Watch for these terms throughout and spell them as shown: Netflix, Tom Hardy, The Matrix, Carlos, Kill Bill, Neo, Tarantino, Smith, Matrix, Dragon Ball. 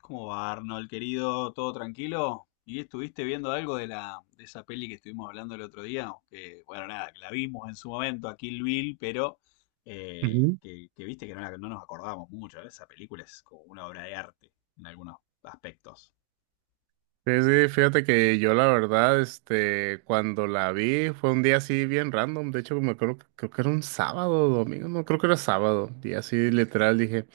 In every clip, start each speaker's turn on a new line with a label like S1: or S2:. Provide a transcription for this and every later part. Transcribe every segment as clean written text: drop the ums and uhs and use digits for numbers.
S1: ¿Cómo va, Arnold, querido? ¿Todo tranquilo? ¿Y estuviste viendo algo de la de esa peli que estuvimos hablando el otro día? Que, bueno, nada, que la vimos en su momento a Kill Bill, pero
S2: Ujú.
S1: que viste que no, no nos acordábamos mucho, ¿eh? Esa película es como una obra de arte en algunos aspectos.
S2: Sí, sí, fíjate que yo la verdad, cuando la vi fue un día así bien random. De hecho me acuerdo, creo que era un sábado o domingo. No, creo que era sábado, y así literal dije: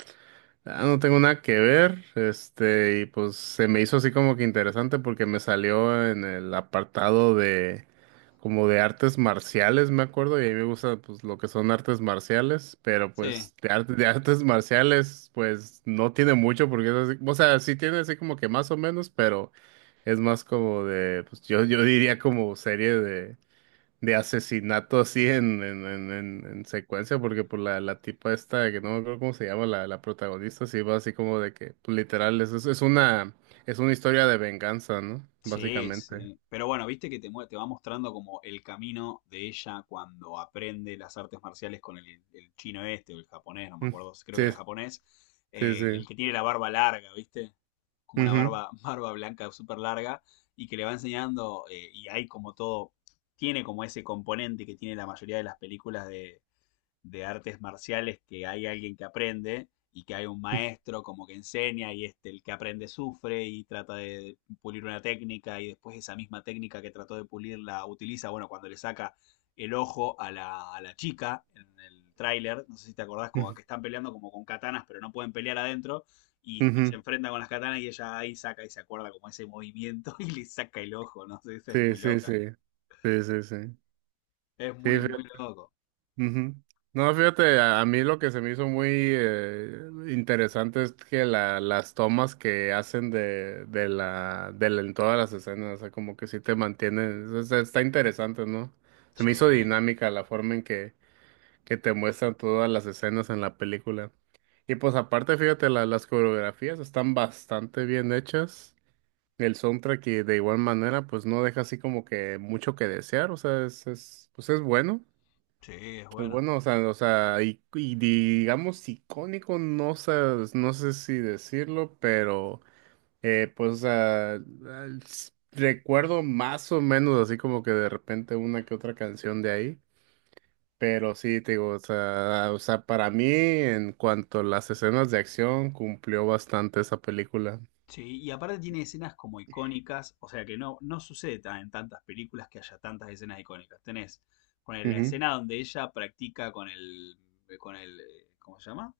S2: "Ah, no tengo nada que ver". Y pues se me hizo así como que interesante porque me salió en el apartado de como de artes marciales, me acuerdo, y a mí me gusta pues lo que son artes marciales, pero
S1: Sí.
S2: pues de artes marciales pues no tiene mucho porque es así, o sea, sí tiene así como que más o menos, pero es más como de, pues yo diría como serie de asesinato así en secuencia, porque por la tipa esta, que no me acuerdo cómo se llama, la protagonista, sí va así como de que, pues, literal, es una historia de venganza, ¿no?
S1: Sí,
S2: Básicamente.
S1: sí, pero bueno, viste que te va mostrando como el camino de ella cuando aprende las artes marciales con el chino este o el japonés, no me
S2: Mm,
S1: acuerdo, creo
S2: sí,
S1: que era japonés,
S2: sí,
S1: el
S2: sí.
S1: que tiene la barba larga, viste, como una
S2: Ujú,
S1: barba, barba blanca súper larga, y que le va enseñando y hay como todo, tiene como ese componente que tiene la mayoría de las películas de artes marciales, que hay alguien que aprende y que hay un maestro como que enseña, y este el que aprende sufre y trata de pulir una técnica, y después esa misma técnica que trató de pulir la utiliza, bueno, cuando le saca el ojo a a la chica en el tráiler, no sé si te acordás, como
S2: ujú,
S1: que están peleando como con katanas pero no pueden pelear adentro, y se
S2: ujú.
S1: enfrenta con las katanas y ella ahí saca y se acuerda como ese movimiento y le saca el ojo. No sé, eso es
S2: Sí,
S1: muy
S2: sí,
S1: loca,
S2: sí. Sí, sí, sí.
S1: es
S2: Sí,
S1: muy, muy loco.
S2: ujú. No, fíjate, a mí lo que se me hizo muy interesante es que las tomas que hacen en todas las escenas, o sea, como que sí te mantienen, o sea, está interesante, ¿no? Se
S1: Sí,
S2: me hizo dinámica la forma en que te muestran todas las escenas en la película. Y pues aparte, fíjate, las coreografías están bastante bien hechas. El soundtrack y de igual manera pues no deja así como que mucho que desear, o sea, pues es bueno.
S1: sí, es
S2: Pues
S1: bueno.
S2: bueno, o sea, y digamos icónico, no sé, no sé si decirlo, pero pues o sea, recuerdo más o menos así como que de repente una que otra canción de ahí, pero sí, te digo, o sea, para mí en cuanto a las escenas de acción cumplió bastante esa película.
S1: Sí, y aparte tiene escenas como icónicas, o sea que no, no sucede en tantas películas que haya tantas escenas icónicas. Tenés, ponele, la
S2: Ujú,
S1: escena donde ella practica con el, ¿cómo se llama?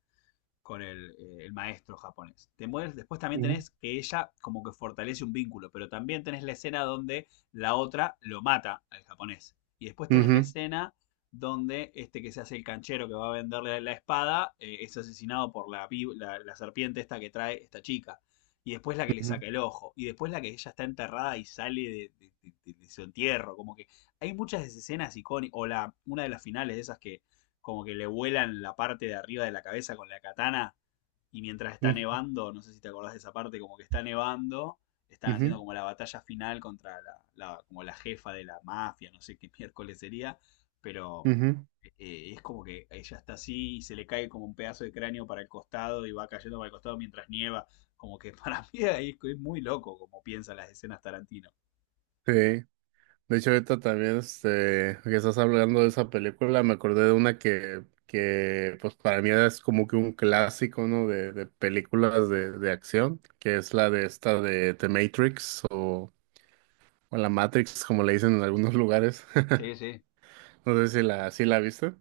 S1: Con el maestro japonés. Después también
S2: ujú,
S1: tenés que ella como que fortalece un vínculo, pero también tenés la escena donde la otra lo mata al japonés. Y después tenés la
S2: ujú,
S1: escena donde este que se hace el canchero que va a venderle la espada es asesinado por la serpiente esta que trae esta chica. Y después la que le
S2: ujú,
S1: saca el ojo. Y después la que ella está enterrada y sale de su entierro. Como que hay muchas de esas escenas icónicas. O una de las finales de esas que como que le vuelan la parte de arriba de la cabeza con la katana, y mientras está
S2: ujú,
S1: nevando, no sé si te acordás de esa parte, como que está nevando, están haciendo
S2: ujú,
S1: como la batalla final contra como la jefa de la mafia, no sé qué miércoles sería, pero
S2: ujú.
S1: es como que ella está así y se le cae como un pedazo de cráneo para el costado y va cayendo para el costado mientras nieva, como que para mí ahí es muy loco como piensan las escenas Tarantino.
S2: Sí. De hecho, ahorita también, que estás hablando de esa película, me acordé de una que pues para mí es como que un clásico, ¿no? De películas de acción, que es la de esta de The Matrix o la Matrix, como le dicen en algunos lugares.
S1: Sí, sí.
S2: No sé si la viste.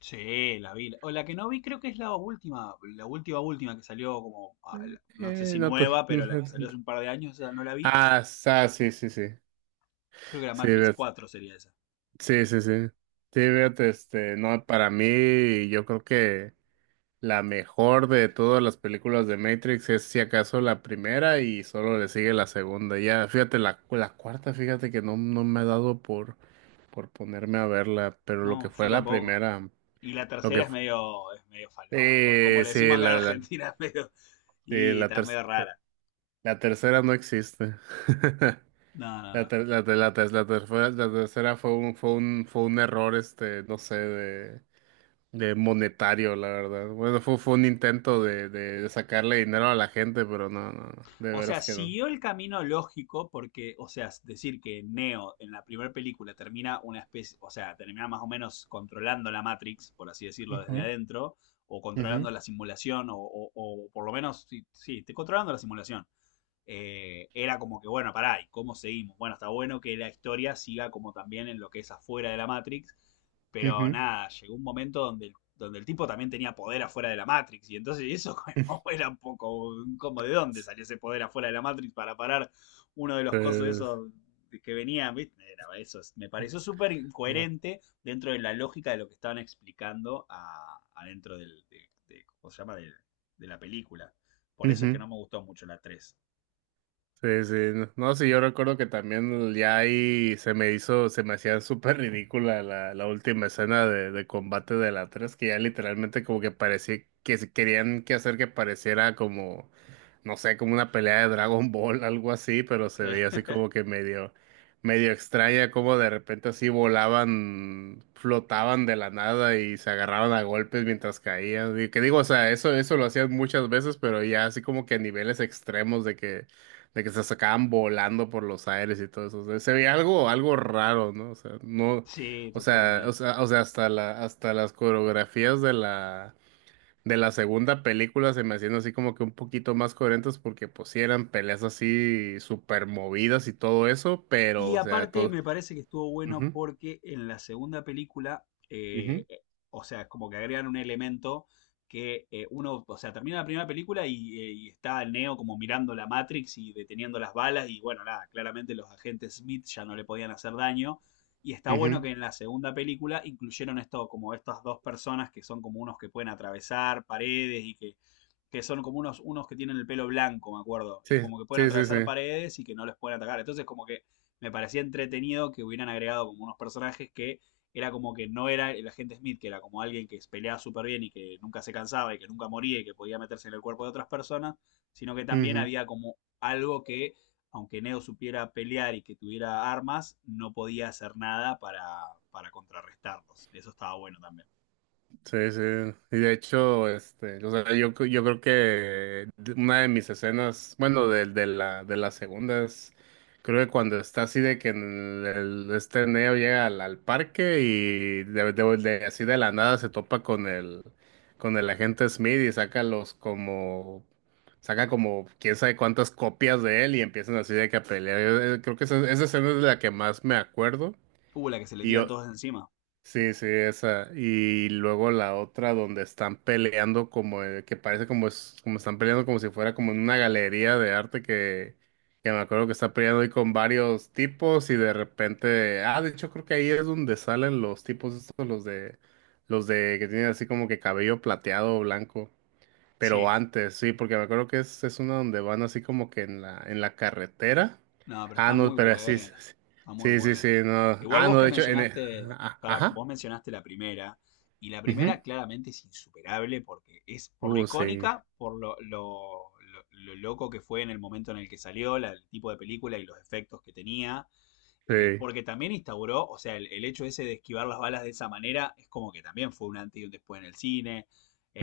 S1: Sí, la vi. O la que no vi creo que es la última última que salió como, ah, no sé si
S2: No,
S1: nueva,
S2: no
S1: pero la
S2: fue
S1: que salió
S2: tanto.
S1: hace un par de años, esa no la vi.
S2: Ah, sí, sí, sí.
S1: Creo que la
S2: Sí,
S1: Matrix cuatro sería esa.
S2: sí, sí, sí. Sí, fíjate, no, para mí, yo creo que. La mejor de todas las películas de Matrix es si acaso la primera y solo le sigue la segunda. Ya, fíjate, la cuarta, fíjate que no, no me ha dado por ponerme a verla, pero lo que
S1: No, yo
S2: fue la
S1: tampoco.
S2: primera,
S1: Y la
S2: lo
S1: tercera
S2: que fue,
S1: es medio falopa, por como le decimos
S2: sí,
S1: acá en
S2: la,
S1: Argentina, es medio,
S2: sí,
S1: y
S2: la,
S1: está
S2: ter-
S1: medio rara.
S2: la tercera no existe.
S1: No, no, no.
S2: La tercera fue fue un error, no sé, de monetario, la verdad. Bueno, fue un intento de sacarle dinero a la gente, pero no, no, no, de
S1: O sea,
S2: veras que no.
S1: siguió el camino lógico porque, o sea, decir que Neo en la primera película termina una especie, o sea, termina más o menos controlando la Matrix, por así decirlo, desde adentro, o
S2: Ujú,
S1: controlando
S2: ujú,
S1: la simulación, o por lo menos, sí, sí, controlando la simulación, era como que, bueno, pará, ¿y cómo seguimos? Bueno, está bueno que la historia siga como también en lo que es afuera de la Matrix, pero
S2: ujú.
S1: nada, llegó un momento donde donde el tipo también tenía poder afuera de la Matrix, y entonces eso como era un poco, como de dónde salió ese poder afuera de la Matrix para parar uno de los cosos
S2: Pues,
S1: esos que venían, ¿viste? Era eso, me pareció súper incoherente dentro de la lógica de lo que estaban explicando a, adentro ¿cómo se llama? De la película. Por eso es que
S2: ujú.
S1: no me gustó mucho la tres.
S2: Sí, sí, no, no, sí, yo recuerdo que también ya ahí se me hacía súper ridícula la última escena de combate de la tres, que ya literalmente como que parecía que se querían que hacer que pareciera como, no sé, como una pelea de Dragon Ball, algo así, pero se
S1: Sí,
S2: veía así como que medio extraña, como de repente así volaban, flotaban de la nada y se agarraban a golpes mientras caían. Y que digo, o sea, eso lo hacían muchas veces, pero ya así como que a niveles extremos de que se sacaban volando por los aires y todo eso. O sea, se veía algo, algo raro, ¿no? O sea, no,
S1: sí,
S2: o sea, o
S1: totalmente.
S2: sea, o sea, hasta hasta las coreografías de la segunda película se me hacían así como que un poquito más coherentes porque pues sí eran peleas así súper movidas y todo eso, pero,
S1: Y
S2: o sea,
S1: aparte
S2: todo.
S1: me parece que estuvo bueno
S2: Ujú,
S1: porque en la segunda película,
S2: ujú,
S1: o sea, como que agregan un elemento que uno, o sea, termina la primera película y está Neo como mirando la Matrix y deteniendo las balas y bueno, nada, claramente los agentes Smith ya no le podían hacer daño. Y está bueno
S2: ujú.
S1: que en la segunda película incluyeron esto, como estas dos personas que son como unos que pueden atravesar paredes y que son como unos, unos que tienen el pelo blanco, me acuerdo, y
S2: Sí,
S1: como que pueden
S2: sí, sí,
S1: atravesar
S2: sí.
S1: paredes y que no les pueden atacar. Entonces, como que me parecía entretenido que hubieran agregado como unos personajes que era como que no era el agente Smith, que era como alguien que peleaba súper bien y que nunca se cansaba y que nunca moría y que podía meterse en el cuerpo de otras personas, sino que también
S2: Ujú.
S1: había como algo que, aunque Neo supiera pelear y que tuviera armas, no podía hacer nada para, para contrarrestarlos. Eso estaba bueno también.
S2: Sí, sí. Y de hecho, o sea, yo creo que una de mis escenas, bueno, de la segunda es, creo que cuando está así de que en el, este Neo llega al parque y así de la nada se topa con el agente Smith y saca como quién sabe cuántas copias de él y empiezan así de que a pelear. Yo, creo que esa escena es de la que más me acuerdo.
S1: La que se le tiran todos encima.
S2: Sí, sí, esa. Y luego la otra donde están peleando como que parece como es, como están peleando como si fuera como en una galería de arte que me acuerdo que está peleando ahí con varios tipos y de repente, ah, de hecho creo que ahí es donde salen los tipos estos, los de que tienen así como que cabello plateado o blanco. Pero
S1: Sí,
S2: antes, sí, porque me acuerdo que es una donde van así como que en la carretera.
S1: no, pero
S2: Ah,
S1: está
S2: no,
S1: muy
S2: pero sí, sí,
S1: buena, está muy
S2: sí, sí, sí,
S1: buena.
S2: no.
S1: Igual
S2: Ah,
S1: vos
S2: no,
S1: que
S2: de hecho,
S1: mencionaste,
S2: ah,
S1: para,
S2: ajá.
S1: vos mencionaste la primera, y la
S2: Ujú.
S1: primera claramente es insuperable porque es por lo
S2: Sí,
S1: icónica, por lo loco que fue en el momento en el que salió, el tipo de película y los efectos que tenía,
S2: sí.
S1: porque también instauró, o sea, el hecho ese de esquivar las balas de esa manera es como que también fue un antes y un después en el cine.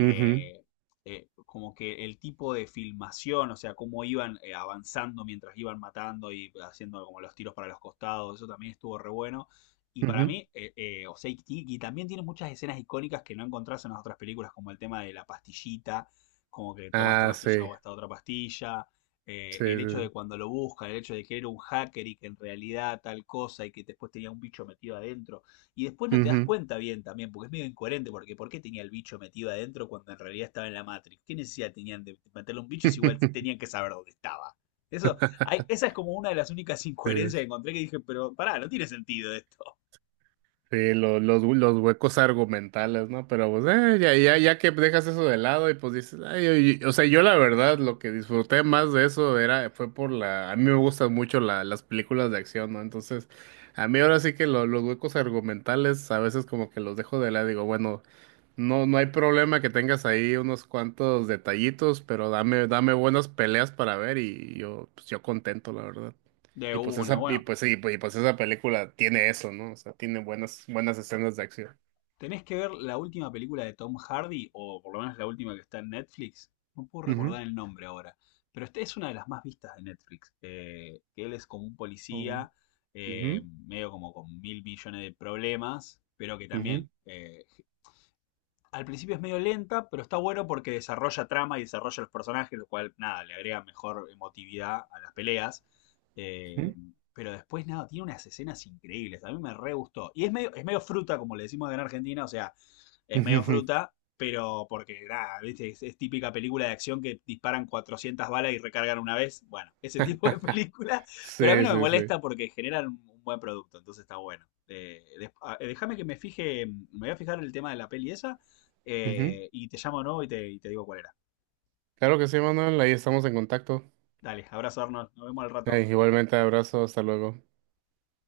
S2: Ujú,
S1: Como que el tipo de filmación, o sea, cómo iban avanzando mientras iban matando y haciendo como los tiros para los costados, eso también estuvo re bueno. Y para
S2: ujú.
S1: mí, o sea, y también tiene muchas escenas icónicas que no encontrás en las otras películas, como el tema de la pastillita, como que toma esta
S2: Ah,
S1: pastilla
S2: sí,
S1: o esta otra pastilla,
S2: sí,
S1: el hecho de
S2: sí.
S1: cuando lo busca, el hecho de que era un hacker y que en realidad tal cosa y que después tenía un bicho metido adentro. Y después no te das
S2: Ujú.
S1: cuenta bien también, porque es medio incoherente, porque ¿por qué tenía el bicho metido adentro cuando en realidad estaba en la Matrix? ¿Qué necesidad tenían de meterle un bicho si igual tenían que saber dónde estaba? Eso, esa es como una de las únicas
S2: Sí,
S1: incoherencias que encontré que dije, pero pará, no tiene sentido esto.
S2: sí, los huecos argumentales, ¿no? Pero pues, ya, ya, ya que dejas eso de lado y pues dices, ay, oye, o sea, yo la verdad lo que disfruté más de eso era, fue por la, a mí me gustan mucho las películas de acción, ¿no? Entonces, a mí ahora sí que los huecos argumentales a veces como que los dejo de lado, digo, bueno, no, no hay problema que tengas ahí unos cuantos detallitos, pero dame, dame buenas peleas para ver y yo, pues yo contento, la verdad.
S1: De
S2: Y pues
S1: una.
S2: esa, y
S1: Bueno,
S2: pues sí, pues- Y pues esa película tiene eso, ¿no? O sea, tiene buenas, buenas escenas de acción.
S1: tenés que ver la última película de Tom Hardy, o por lo menos la última que está en Netflix. No puedo
S2: Ujú.
S1: recordar el nombre ahora, pero esta es una de las más vistas de Netflix. Que él es como un
S2: Oh.
S1: policía,
S2: Ujú,
S1: medio como con 1.000 millones de problemas, pero que también
S2: ujú,
S1: al principio es medio lenta, pero está bueno porque desarrolla trama y desarrolla los personajes, lo cual, nada, le agrega mejor emotividad a las peleas. Eh,
S2: ujú,
S1: pero después, nada, tiene unas escenas increíbles. A mí me re gustó. Y es medio fruta, como le decimos acá en Argentina, o sea, es medio
S2: ujú.
S1: fruta, pero porque, nada, ¿viste? Es típica película de acción que disparan 400 balas y recargan una vez. Bueno, ese tipo de película. Pero a mí
S2: Sí,
S1: no me
S2: sí, sí.
S1: molesta porque generan un, buen producto, entonces está bueno. Déjame que me fije, me voy a fijar el tema de la peli esa,
S2: Ujú.
S1: y te llamo, ¿no? Y te digo cuál era.
S2: Claro que sí, Manuel, ahí estamos en contacto.
S1: Dale, abrazo Arnold, nos vemos al rato.
S2: Igualmente, abrazo, hasta luego.